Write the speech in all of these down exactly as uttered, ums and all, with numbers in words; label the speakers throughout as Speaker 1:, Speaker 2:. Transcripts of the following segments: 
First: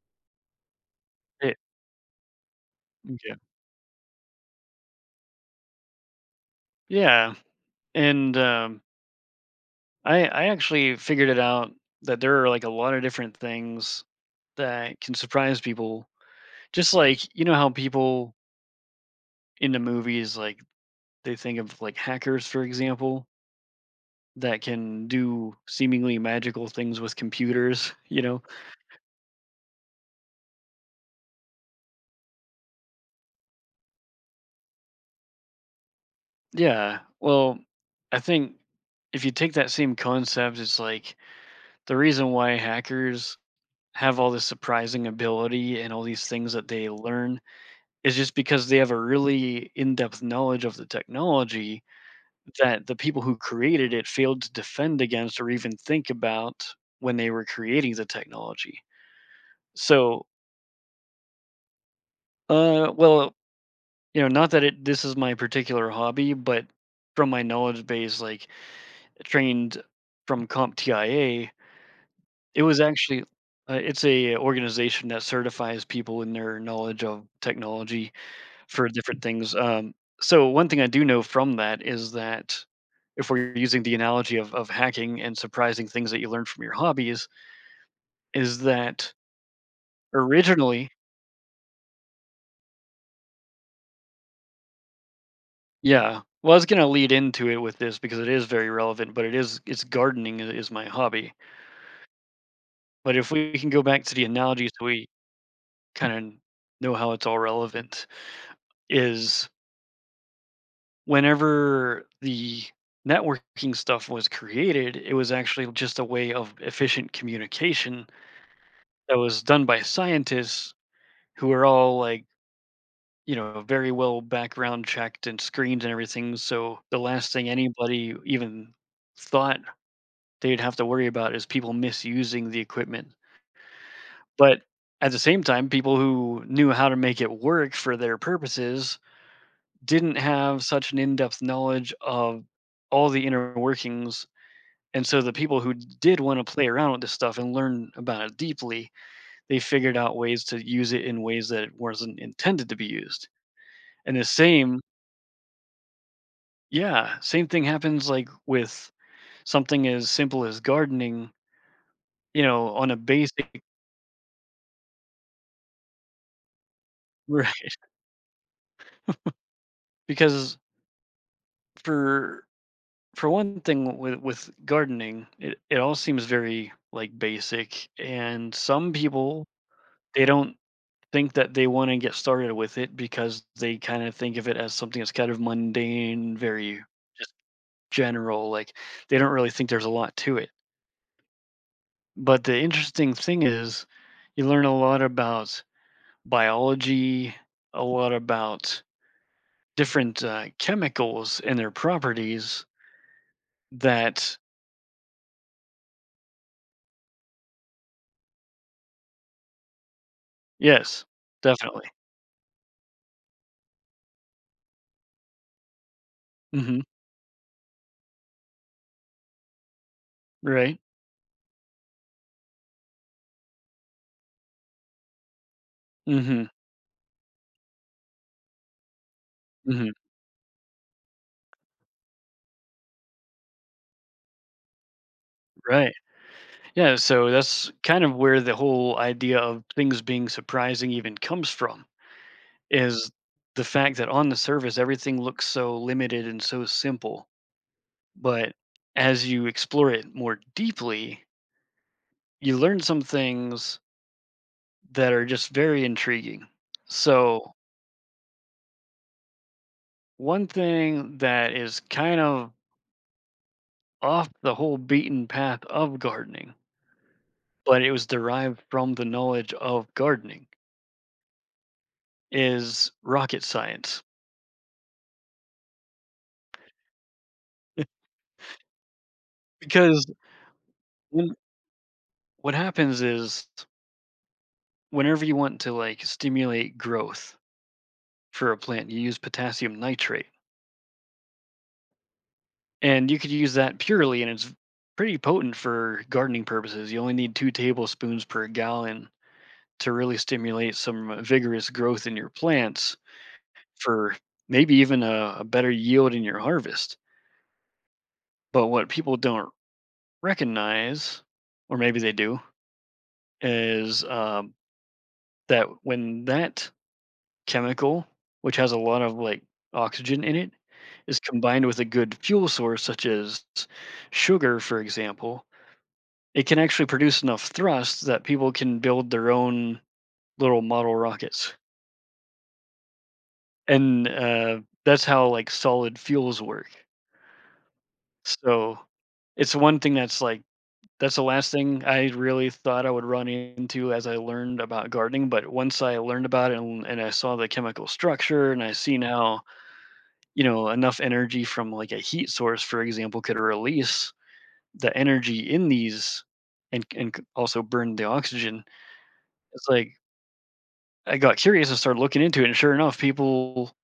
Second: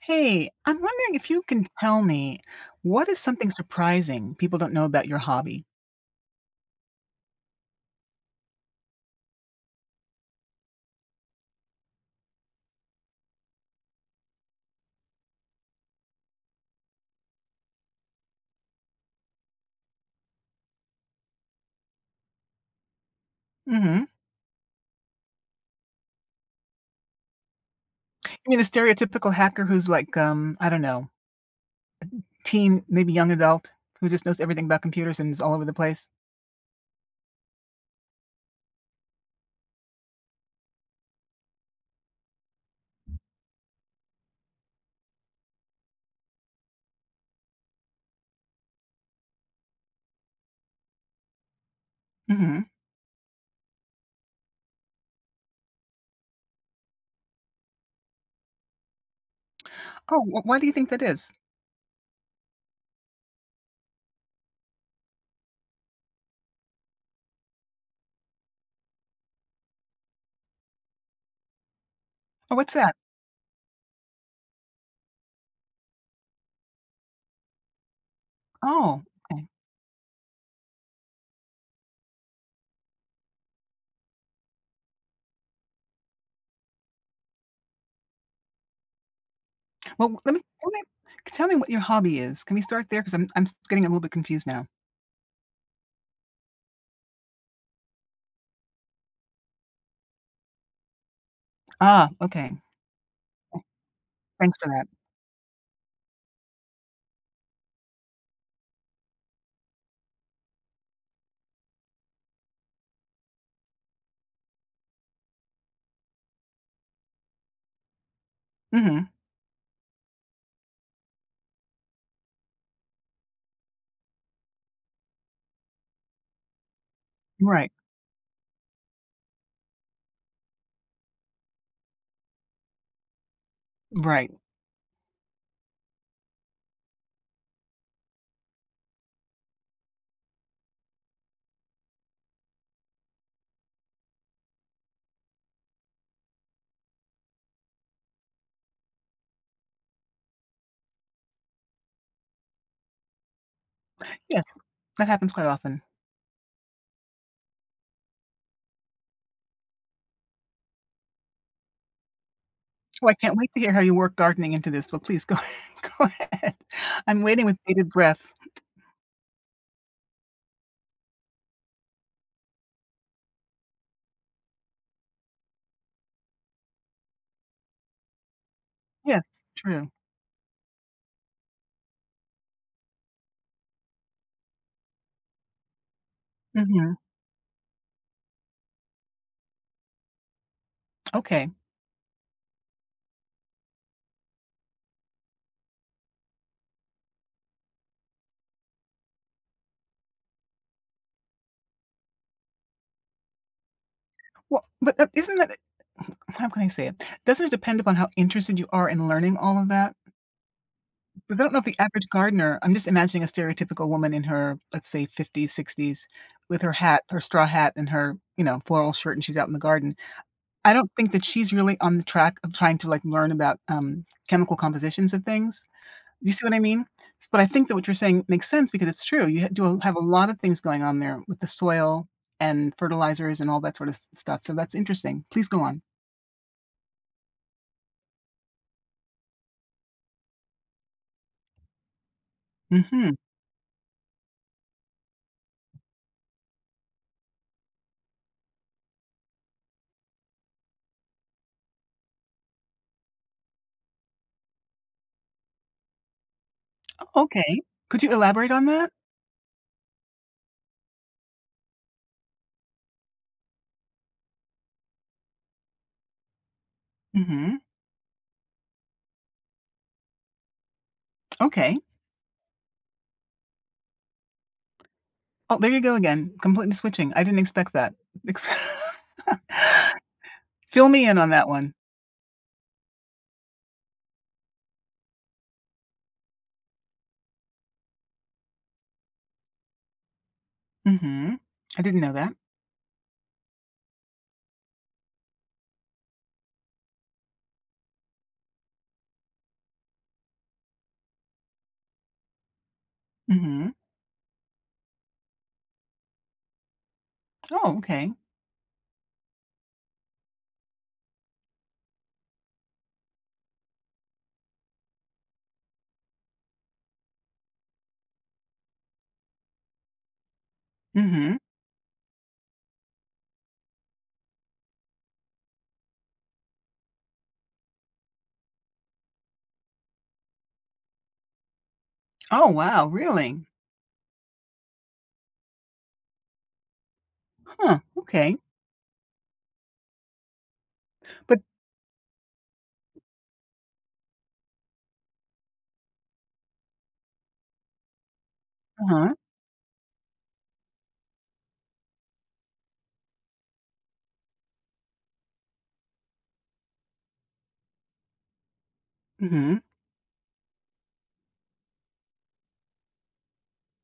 Speaker 1: Hey, I'm wondering if you
Speaker 2: It
Speaker 1: can tell me what is
Speaker 2: m'kay.
Speaker 1: something surprising people don't know about your hobby?
Speaker 2: Yeah, and, um, I I actually figured it out that there are, like, a lot of different things that can surprise people. Just like, you know how people in the movies, like, they think of, like, hackers, for example,
Speaker 1: Mhm.
Speaker 2: that can do seemingly magical things with computers, you know?
Speaker 1: You mean the stereotypical hacker who's like, um, I don't know, teen, maybe young adult, who just knows everything about computers and is all over the place?
Speaker 2: Yeah, well, I think if you take that same concept, it's like the reason why hackers have all this surprising ability and all these things that they learn is just because they have a really in-depth knowledge of the technology
Speaker 1: Mhm.
Speaker 2: that the people who created it failed to defend against or even think about when they were creating the technology.
Speaker 1: Oh,
Speaker 2: So,
Speaker 1: wh why do you think that is?
Speaker 2: uh, well, you know, not that it this is my particular hobby, but from my knowledge base, like trained from CompTIA,
Speaker 1: Oh,
Speaker 2: it
Speaker 1: what's
Speaker 2: was
Speaker 1: that?
Speaker 2: actually uh, it's a organization that certifies people in their knowledge of technology for
Speaker 1: Oh,
Speaker 2: different
Speaker 1: okay.
Speaker 2: things. Um, so one thing I do know from that is that if we're using the analogy of, of hacking and surprising things that you learn from your hobbies, is that
Speaker 1: Well, let me tell me
Speaker 2: originally,
Speaker 1: tell me what your hobby is. Can we start there because I 'Cause I'm I'm s getting a little bit confused now.
Speaker 2: yeah. Well, I was gonna lead into it with this because it is very relevant, but it is it's gardening i- is my hobby.
Speaker 1: Ah, okay.
Speaker 2: But if we can go back to the
Speaker 1: Thanks for
Speaker 2: analogy so
Speaker 1: that.
Speaker 2: we kind of know how it's all relevant, is whenever the networking stuff was created, it was actually just a way of efficient communication
Speaker 1: Mhm.
Speaker 2: that was done by scientists who were all like, you know, very well background checked and screened and everything, so the last thing
Speaker 1: Right.
Speaker 2: anybody even thought they'd have to worry about is people misusing the equipment.
Speaker 1: Right.
Speaker 2: But at the same time, people who knew how to make it work for their purposes didn't have such an in-depth knowledge of all the inner workings, and so the people who did want to play around with this stuff and learn about it deeply, they figured out ways to use it in ways that it wasn't intended to be used. And the
Speaker 1: Yes,
Speaker 2: same,
Speaker 1: that happens quite often.
Speaker 2: yeah, same thing happens, like, with something as simple as gardening, you know, on a
Speaker 1: Oh, I can't wait to
Speaker 2: basic
Speaker 1: hear how you work gardening into this, but please go go ahead. I'm waiting
Speaker 2: right.
Speaker 1: with bated breath.
Speaker 2: Because for for one thing, with with gardening, it, it all seems very, like, basic. And some
Speaker 1: Yes,
Speaker 2: people,
Speaker 1: true.
Speaker 2: they don't think that they want to get started with it because they kind of think of it as something that's kind of mundane, very
Speaker 1: Mhm.
Speaker 2: just general. Like, they don't really think there's a lot to it.
Speaker 1: Okay.
Speaker 2: But the interesting thing is you learn a lot about biology, a lot about different, uh, chemicals and their properties that—
Speaker 1: Well, but is isn't that how can I say it? Doesn't it depend upon how interested you are in learning all of that?
Speaker 2: Yes,
Speaker 1: Because I don't know if the
Speaker 2: definitely.
Speaker 1: average gardener, I'm just imagining a stereotypical woman in her, let's say, fifties, sixties, with her
Speaker 2: Mhm.
Speaker 1: hat, her straw hat, and her, you know, floral shirt, and she's out in the garden. I
Speaker 2: Right.
Speaker 1: don't think that she's really on the track of trying to, like, learn about, um, chemical compositions of things. You see
Speaker 2: Mhm.
Speaker 1: what I mean? S But I think that what you're saying makes sense because it's true. You ha do a
Speaker 2: Mhm.
Speaker 1: have a lot of things going on there with the soil and fertilizers and all that sort of s stuff, so that's interesting. Please go on.
Speaker 2: Right. Yeah, so that's kind of where the whole idea of things being surprising even comes from, is
Speaker 1: Mhm.
Speaker 2: the fact that on the surface, everything looks so limited and so simple. But as you explore it more deeply, you learn some things that are just very intriguing. So,
Speaker 1: Okay. Could you elaborate on that?
Speaker 2: one thing that is kind of off the whole beaten path of gardening,
Speaker 1: Mhm.
Speaker 2: but it was derived from the knowledge of gardening,
Speaker 1: Okay.
Speaker 2: is rocket science.
Speaker 1: Oh, there you go again, completely switching. I didn't expect that. Ex
Speaker 2: Because
Speaker 1: Fill me in on
Speaker 2: when,
Speaker 1: that one.
Speaker 2: what happens is, whenever you want to, like, stimulate growth for a plant, you use potassium nitrate,
Speaker 1: Mhm. I didn't know that.
Speaker 2: and you could use that purely, and it's pretty potent for gardening purposes. You only need two tablespoons per gallon to really stimulate some uh, vigorous growth in your plants
Speaker 1: Mhm.
Speaker 2: for maybe even a, a better yield in your harvest.
Speaker 1: Oh, okay.
Speaker 2: But what people don't recognize, or maybe they do, is um, that when that chemical, which has a lot of, like, oxygen in it, is
Speaker 1: Mhm.
Speaker 2: combined with a good fuel source, such as sugar, for example, it can actually produce enough thrust that people can build their own little model rockets.
Speaker 1: Oh, wow, really?
Speaker 2: And, uh, that's how, like, solid fuels work.
Speaker 1: Huh, okay.
Speaker 2: So, it's one thing that's, like, that's the
Speaker 1: But
Speaker 2: last thing I really thought I would run into as I learned about gardening. But once I learned about it, and and I saw the chemical structure and I seen
Speaker 1: Uh-huh.
Speaker 2: how, you know, enough energy from, like, a heat source, for example, could release the energy in these and and c also burn the oxygen.
Speaker 1: Mhm.
Speaker 2: It's like, I got curious and started looking into it, and sure enough, people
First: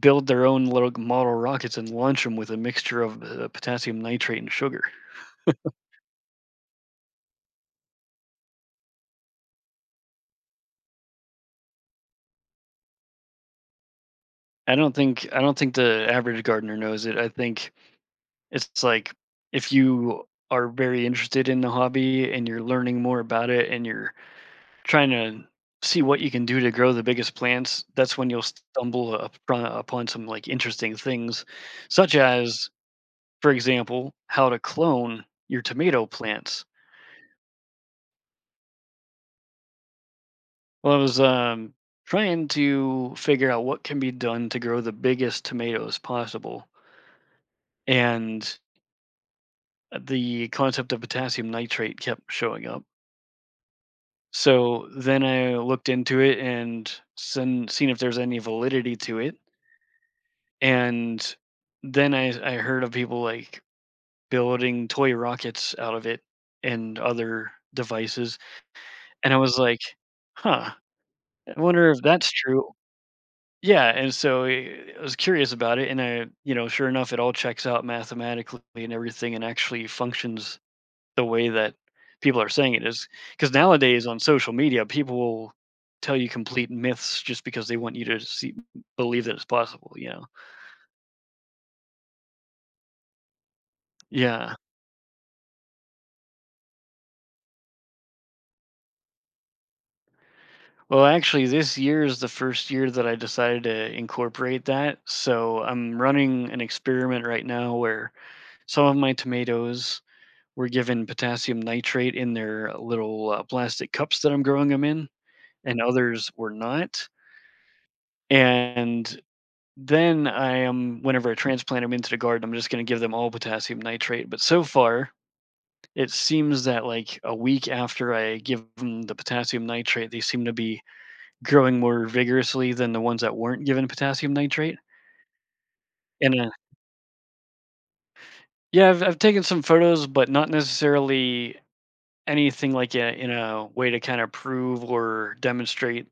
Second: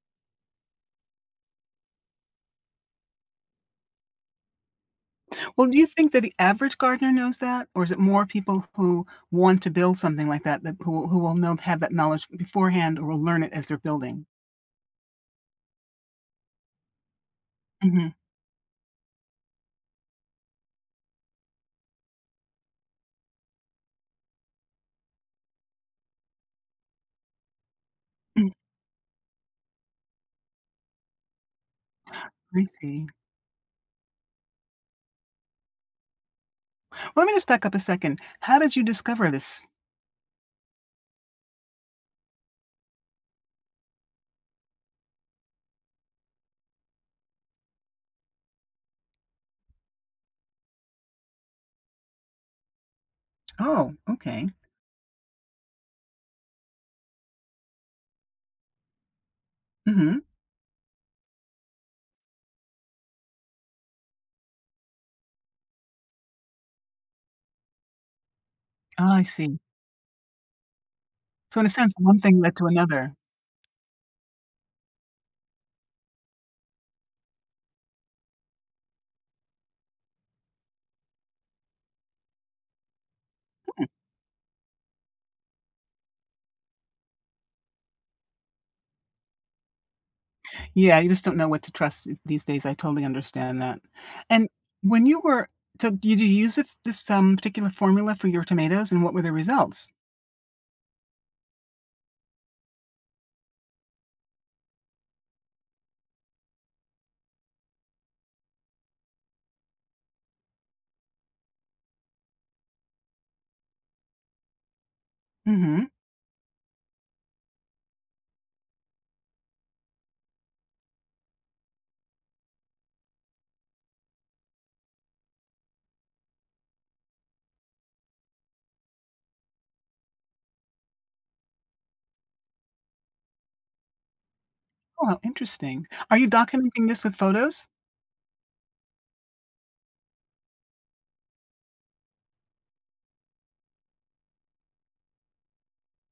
Speaker 2: build their own little model rockets and launch them with a mixture of uh, potassium nitrate and sugar.
Speaker 1: Well, do you think that the average gardener knows that, or is it more people who want to build something like that that who who will know have that knowledge beforehand or will learn it as they're building?
Speaker 2: I don't think I don't think the average gardener knows it. I think
Speaker 1: Mhm.
Speaker 2: it's like, if you are very interested in the hobby and you're learning more about it and you're trying to see what you can do to grow the biggest plants, that's when you'll
Speaker 1: Mm,
Speaker 2: stumble upon, upon some like interesting things, such
Speaker 1: I
Speaker 2: as,
Speaker 1: see.
Speaker 2: for example, how to clone your tomato plants.
Speaker 1: Well, let me just back up a second. How did you discover this?
Speaker 2: Well, I was um, trying to figure out what can be done to grow the biggest tomatoes possible, and the concept of potassium nitrate kept showing up.
Speaker 1: Oh, okay.
Speaker 2: So then I looked into it and sen- seen if there's any validity to it,
Speaker 1: Mhm.
Speaker 2: and then I, I heard of people, like, building toy rockets out of it and other devices,
Speaker 1: Ah, I
Speaker 2: and I
Speaker 1: see.
Speaker 2: was like, huh.
Speaker 1: So
Speaker 2: I
Speaker 1: in a
Speaker 2: wonder
Speaker 1: sense,
Speaker 2: if
Speaker 1: one
Speaker 2: that's
Speaker 1: thing led to
Speaker 2: true.
Speaker 1: another.
Speaker 2: Yeah, and so I I was curious about it, and I, you know, sure enough, it all checks out mathematically and everything, and actually functions the way that people are saying it is. Because
Speaker 1: Hmm.
Speaker 2: nowadays on social media, people will tell you complete myths just because they want you to see, believe that it's possible. You know?
Speaker 1: Yeah, you just don't know what to trust th- these days. I totally understand that. And
Speaker 2: Yeah.
Speaker 1: when you were, so did you use it, this um, particular formula for your tomatoes, and what were the results?
Speaker 2: Well, actually, this year is the first year that I decided to incorporate that. So I'm running an experiment right now where some of my tomatoes were given potassium nitrate in their uh, little uh, plastic cups that I'm growing them in, and
Speaker 1: Hmm.
Speaker 2: others were not. And then I am, whenever I transplant them into the garden, I'm just going to give them all potassium nitrate. But so far, it seems that like a week after I give them the potassium nitrate, they seem to be growing more vigorously than the ones that weren't given potassium nitrate.
Speaker 1: Oh, how interesting. Are you
Speaker 2: And uh,
Speaker 1: documenting this with photos?
Speaker 2: yeah, I've, I've taken some photos, but not necessarily anything like a, in a way to kind of prove or demonstrate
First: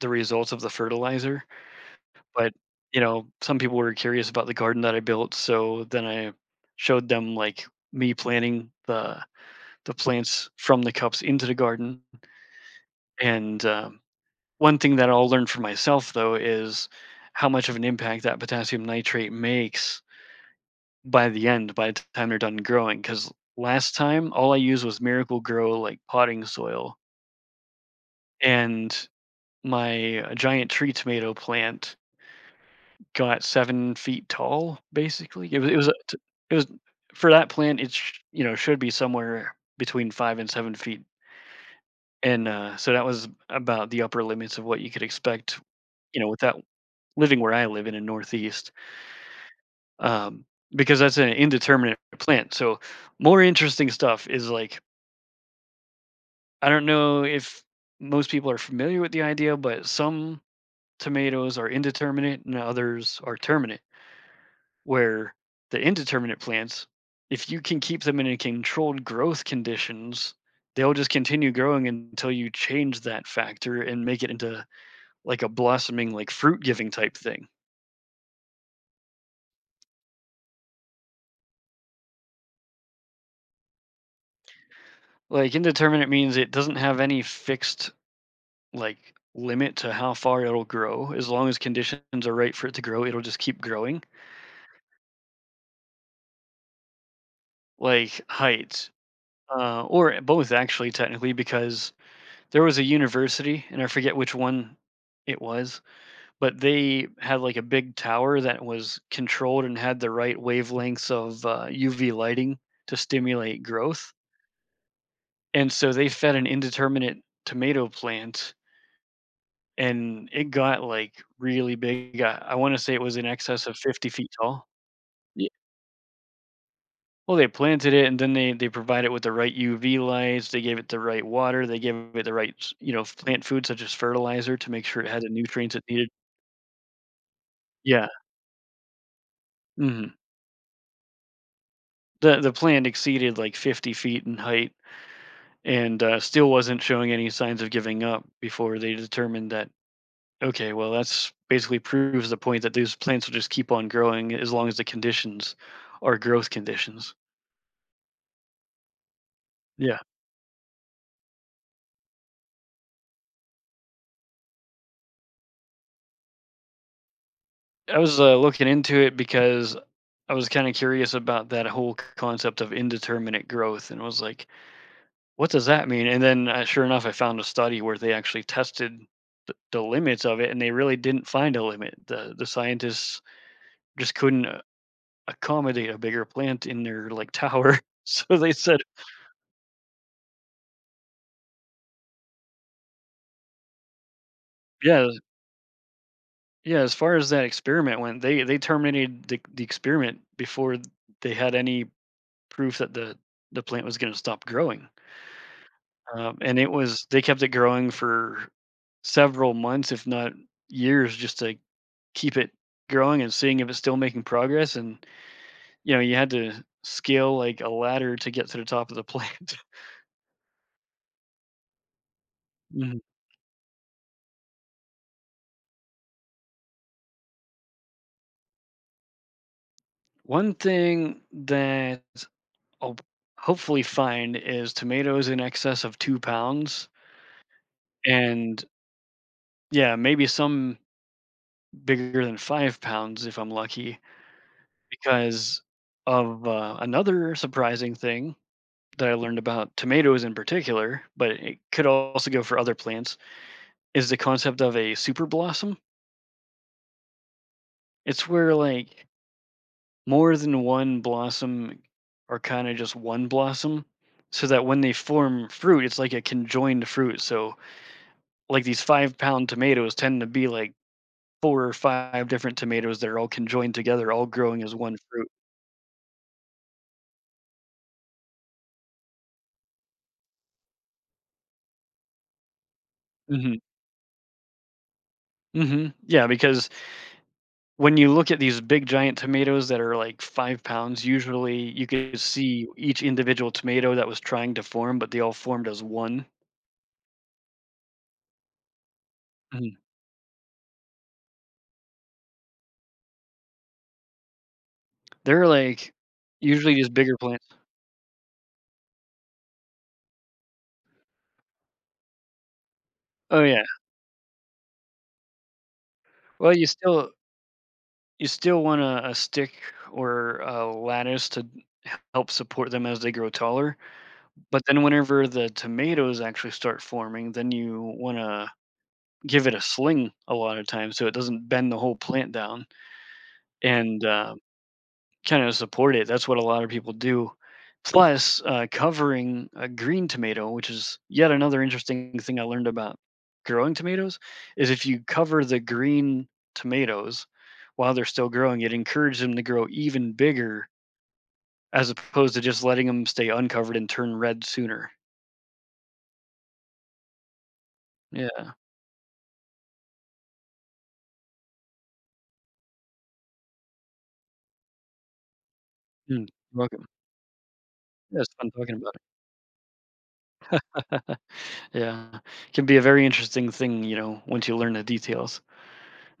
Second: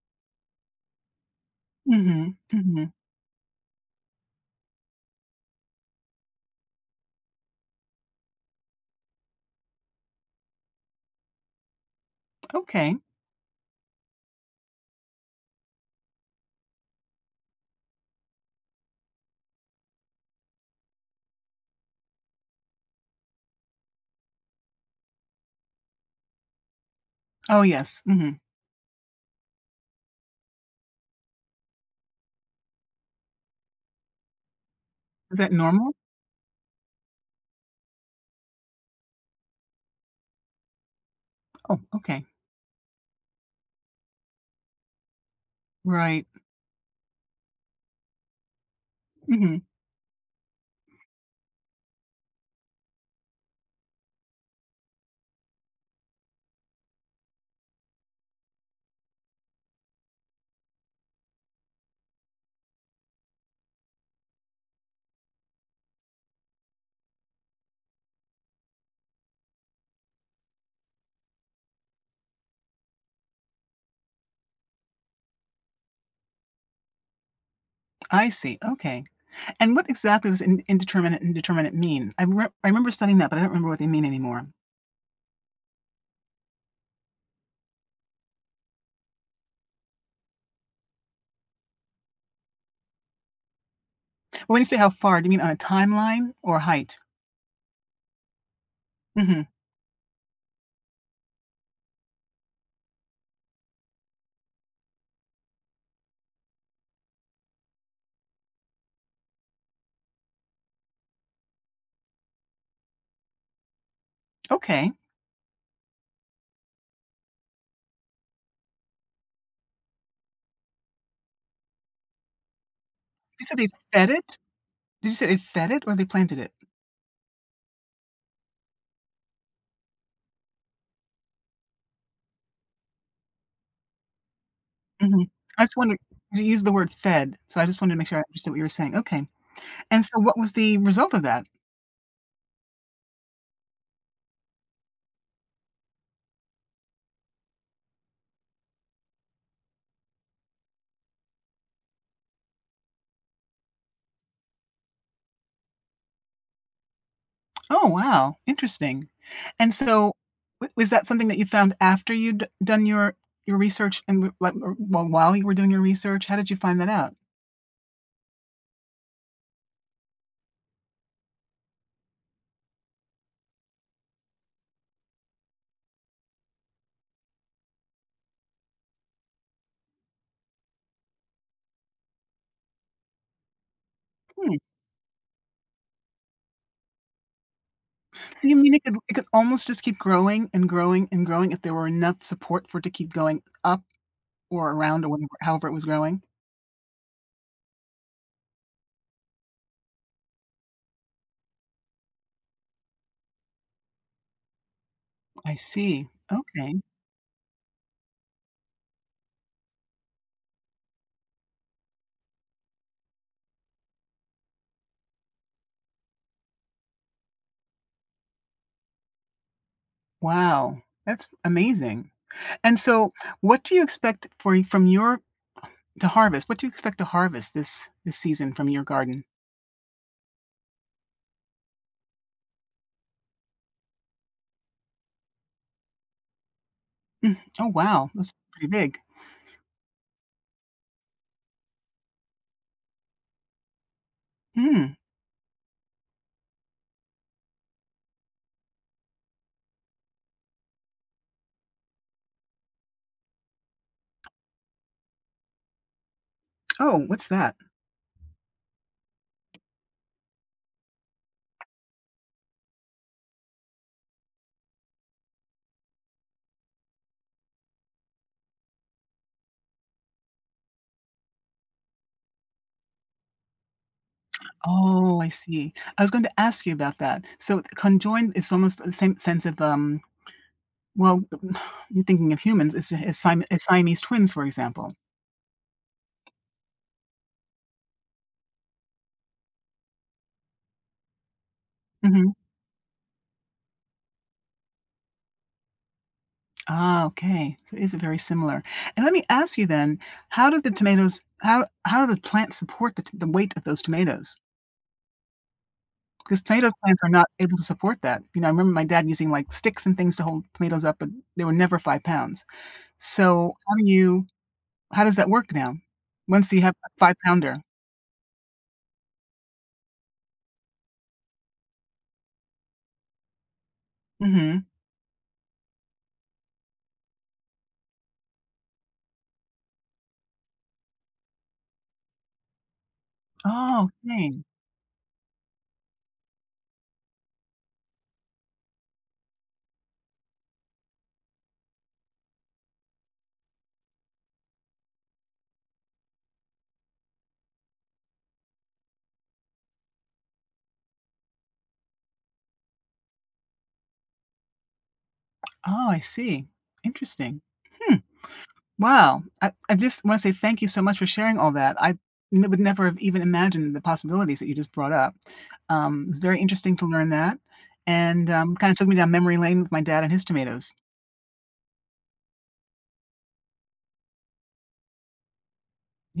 Speaker 2: the results of the fertilizer.
Speaker 1: Mhm,
Speaker 2: But
Speaker 1: mhm.
Speaker 2: you know, some people were curious about the garden that I built, so then I showed them, like, me planting the the plants from the cups into the garden.
Speaker 1: Okay.
Speaker 2: And um, one thing that I'll learn for myself though is how much of an impact that potassium nitrate makes by the end, by the time they're done growing. Because last time all I used was Miracle Grow like potting soil,
Speaker 1: Oh, yes, mhm.
Speaker 2: and my uh, giant tree tomato plant got seven feet tall.
Speaker 1: Is that
Speaker 2: Basically, it was it was
Speaker 1: normal?
Speaker 2: a t— it was— for that plant. It sh- you know should be somewhere between five and seven feet,
Speaker 1: Oh, okay.
Speaker 2: and uh, so that was about the upper limits of what you could expect. You
Speaker 1: Right.
Speaker 2: know, without living where I live in the Northeast,
Speaker 1: Mhm.
Speaker 2: um, because that's an indeterminate plant. So more interesting stuff is like, I don't know if most people are familiar with the idea, but some tomatoes are indeterminate and others are terminate, where the indeterminate plants, if you can keep them in a controlled growth conditions, they'll just continue growing until you change that factor and make it into like a blossoming, like fruit giving type thing.
Speaker 1: I see, okay. And what exactly does in indeterminate and "determinate" mean? I remem I remember studying that, but I don't remember what they mean anymore.
Speaker 2: Like, indeterminate means it doesn't have any fixed like limit to how far it'll grow. As long as conditions are right for it to grow, it'll just keep growing.
Speaker 1: But when you say how far, do you mean on a timeline or height?
Speaker 2: Like height,
Speaker 1: Mhm.
Speaker 2: uh, or both actually technically, because there was a university, and I forget which one it was. But they had, like, a big tower that was controlled and had the right wavelengths of, uh, U V lighting to stimulate growth,
Speaker 1: Okay.
Speaker 2: and so they fed an indeterminate tomato plant, and it got, like, really big. I I wanna say it was in
Speaker 1: You said
Speaker 2: excess
Speaker 1: they
Speaker 2: of fifty
Speaker 1: fed
Speaker 2: feet
Speaker 1: it?
Speaker 2: tall.
Speaker 1: Did you say they
Speaker 2: Yeah.
Speaker 1: fed it or they planted it?
Speaker 2: Well, they planted it, and then they they provide it with the right U V lights, they gave it the right water, they gave it the right s— you know, plant food such as fertilizer to make sure it had
Speaker 1: Mhm.
Speaker 2: the
Speaker 1: I
Speaker 2: nutrients
Speaker 1: just
Speaker 2: it
Speaker 1: wondered,
Speaker 2: needed.
Speaker 1: you used the word fed, so I just wanted to make
Speaker 2: Yeah,
Speaker 1: sure I understood what you were saying. Okay. And
Speaker 2: mhm.
Speaker 1: so what was the result of that?
Speaker 2: The the plant exceeded, like, fifty feet in height, and uh, still wasn't showing any signs of giving up before they determined that, okay, well, that's basically proves the point that these plants will just keep on growing as long as the conditions are growth conditions.
Speaker 1: Oh, wow, interesting. And
Speaker 2: Yeah,
Speaker 1: so, w was that something that you found after you'd done your your research and w like, or well, while you were doing your research? How did you find that out?
Speaker 2: I was uh, looking into it because I was kind of curious about that whole c- concept of indeterminate growth and was like, what does that mean? And then uh, sure enough I found a study where they actually tested th- the limits of it, and they really didn't find a limit. The the scientists just couldn't
Speaker 1: Hmm.
Speaker 2: uh, accommodate a bigger plant in their, like, tower. So
Speaker 1: So
Speaker 2: they
Speaker 1: you mean
Speaker 2: said,
Speaker 1: it could it could almost just keep growing and growing and growing if there were enough support for it to keep going up or around
Speaker 2: yeah,
Speaker 1: or whatever however it was growing?
Speaker 2: yeah, as far as that experiment went, they they terminated the the experiment before they had any proof that the the plant was gonna stop growing.
Speaker 1: I see.
Speaker 2: Um, and it
Speaker 1: Okay.
Speaker 2: was, they kept it growing for several months, if not years, just to keep it growing and seeing if it's still making progress, and, you know, you had to scale like a ladder to get to the top of the plant.
Speaker 1: Wow. That's amazing. And
Speaker 2: Mhm.
Speaker 1: so what do you expect for y from your, to harvest? What do you expect to harvest this this season from your garden?
Speaker 2: One thing that I'll hopefully find is tomatoes in excess of two pounds,
Speaker 1: Mm. Oh, wow. That's
Speaker 2: and
Speaker 1: pretty big.
Speaker 2: yeah, maybe some bigger than five pounds if I'm lucky,
Speaker 1: Mm.
Speaker 2: because of uh, another surprising thing that I learned about tomatoes in particular, but it could also go for other plants, is the concept of a super blossom.
Speaker 1: Oh, what's that?
Speaker 2: It's where, like, more than one blossom are kind of just one blossom, so that when they form fruit, it's like a conjoined fruit. So like these five pound tomatoes tend to be like four or five different tomatoes that are all conjoined together, all growing as one
Speaker 1: Oh, I
Speaker 2: fruit.
Speaker 1: see. I was going to ask you about that. So conjoined is almost the same sense of um. Well, you're thinking of humans as, as, Siam-
Speaker 2: Hmm.
Speaker 1: as Siamese twins, for example.
Speaker 2: Hmm. Yeah, because when you look at these big giant tomatoes that are like five pounds, usually you could
Speaker 1: Hmm.
Speaker 2: see each individual tomato that was trying to form, but they all formed as one.
Speaker 1: Ah, okay. So it is very similar. And let me ask you
Speaker 2: Mhm.
Speaker 1: then: how do the tomatoes? How how do the plants support the, t- the weight of those tomatoes?
Speaker 2: They're like
Speaker 1: Because tomato
Speaker 2: usually just
Speaker 1: plants are
Speaker 2: bigger
Speaker 1: not
Speaker 2: plants.
Speaker 1: able to support that. You know, I remember my dad using like sticks and things to hold tomatoes up, but they were never five pounds.
Speaker 2: Oh
Speaker 1: So
Speaker 2: yeah.
Speaker 1: how do you? How does that work now? Once
Speaker 2: Well,
Speaker 1: you
Speaker 2: you
Speaker 1: have a
Speaker 2: still—
Speaker 1: five-pounder?
Speaker 2: you still want a, a stick or a lattice to help support them as they grow taller. But
Speaker 1: Mhm.
Speaker 2: then whenever the tomatoes actually start forming, then you wanna give it a sling a lot of times so it doesn't bend the whole plant down
Speaker 1: Oh,
Speaker 2: and, uh,
Speaker 1: okay.
Speaker 2: kinda support it. That's what a lot of people do. Plus, uh, covering a green tomato, which is yet another interesting thing I learned about growing tomatoes, is if you cover the green tomatoes while they're still growing, it encourages them to grow even bigger as opposed to just letting them stay uncovered and turn red sooner.
Speaker 1: Oh, I see. Interesting. Hmm,
Speaker 2: Yeah.
Speaker 1: wow. I I just wanna say thank you so much for sharing all that. I n would never have even imagined the possibilities that you just brought up. Um,
Speaker 2: Mm.
Speaker 1: it's
Speaker 2: You're
Speaker 1: very interesting
Speaker 2: welcome.
Speaker 1: to learn that,
Speaker 2: Yeah,
Speaker 1: and,
Speaker 2: it's fun
Speaker 1: um, kinda
Speaker 2: talking
Speaker 1: took
Speaker 2: about
Speaker 1: me down memory lane with my dad and his
Speaker 2: it.
Speaker 1: tomatoes.
Speaker 2: Yeah. Can be a very interesting thing, you know, once you learn the details.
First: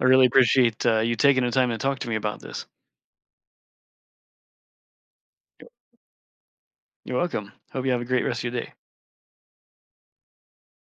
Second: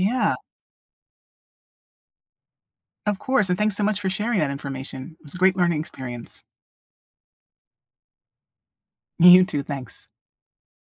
Speaker 2: I really appreciate, uh, you taking the time to talk to me about this.
Speaker 1: of course, and thanks so much for sharing that information. It was a great learning experience.
Speaker 2: You're welcome. Hope you have a great rest of your day.
Speaker 1: You too, thanks.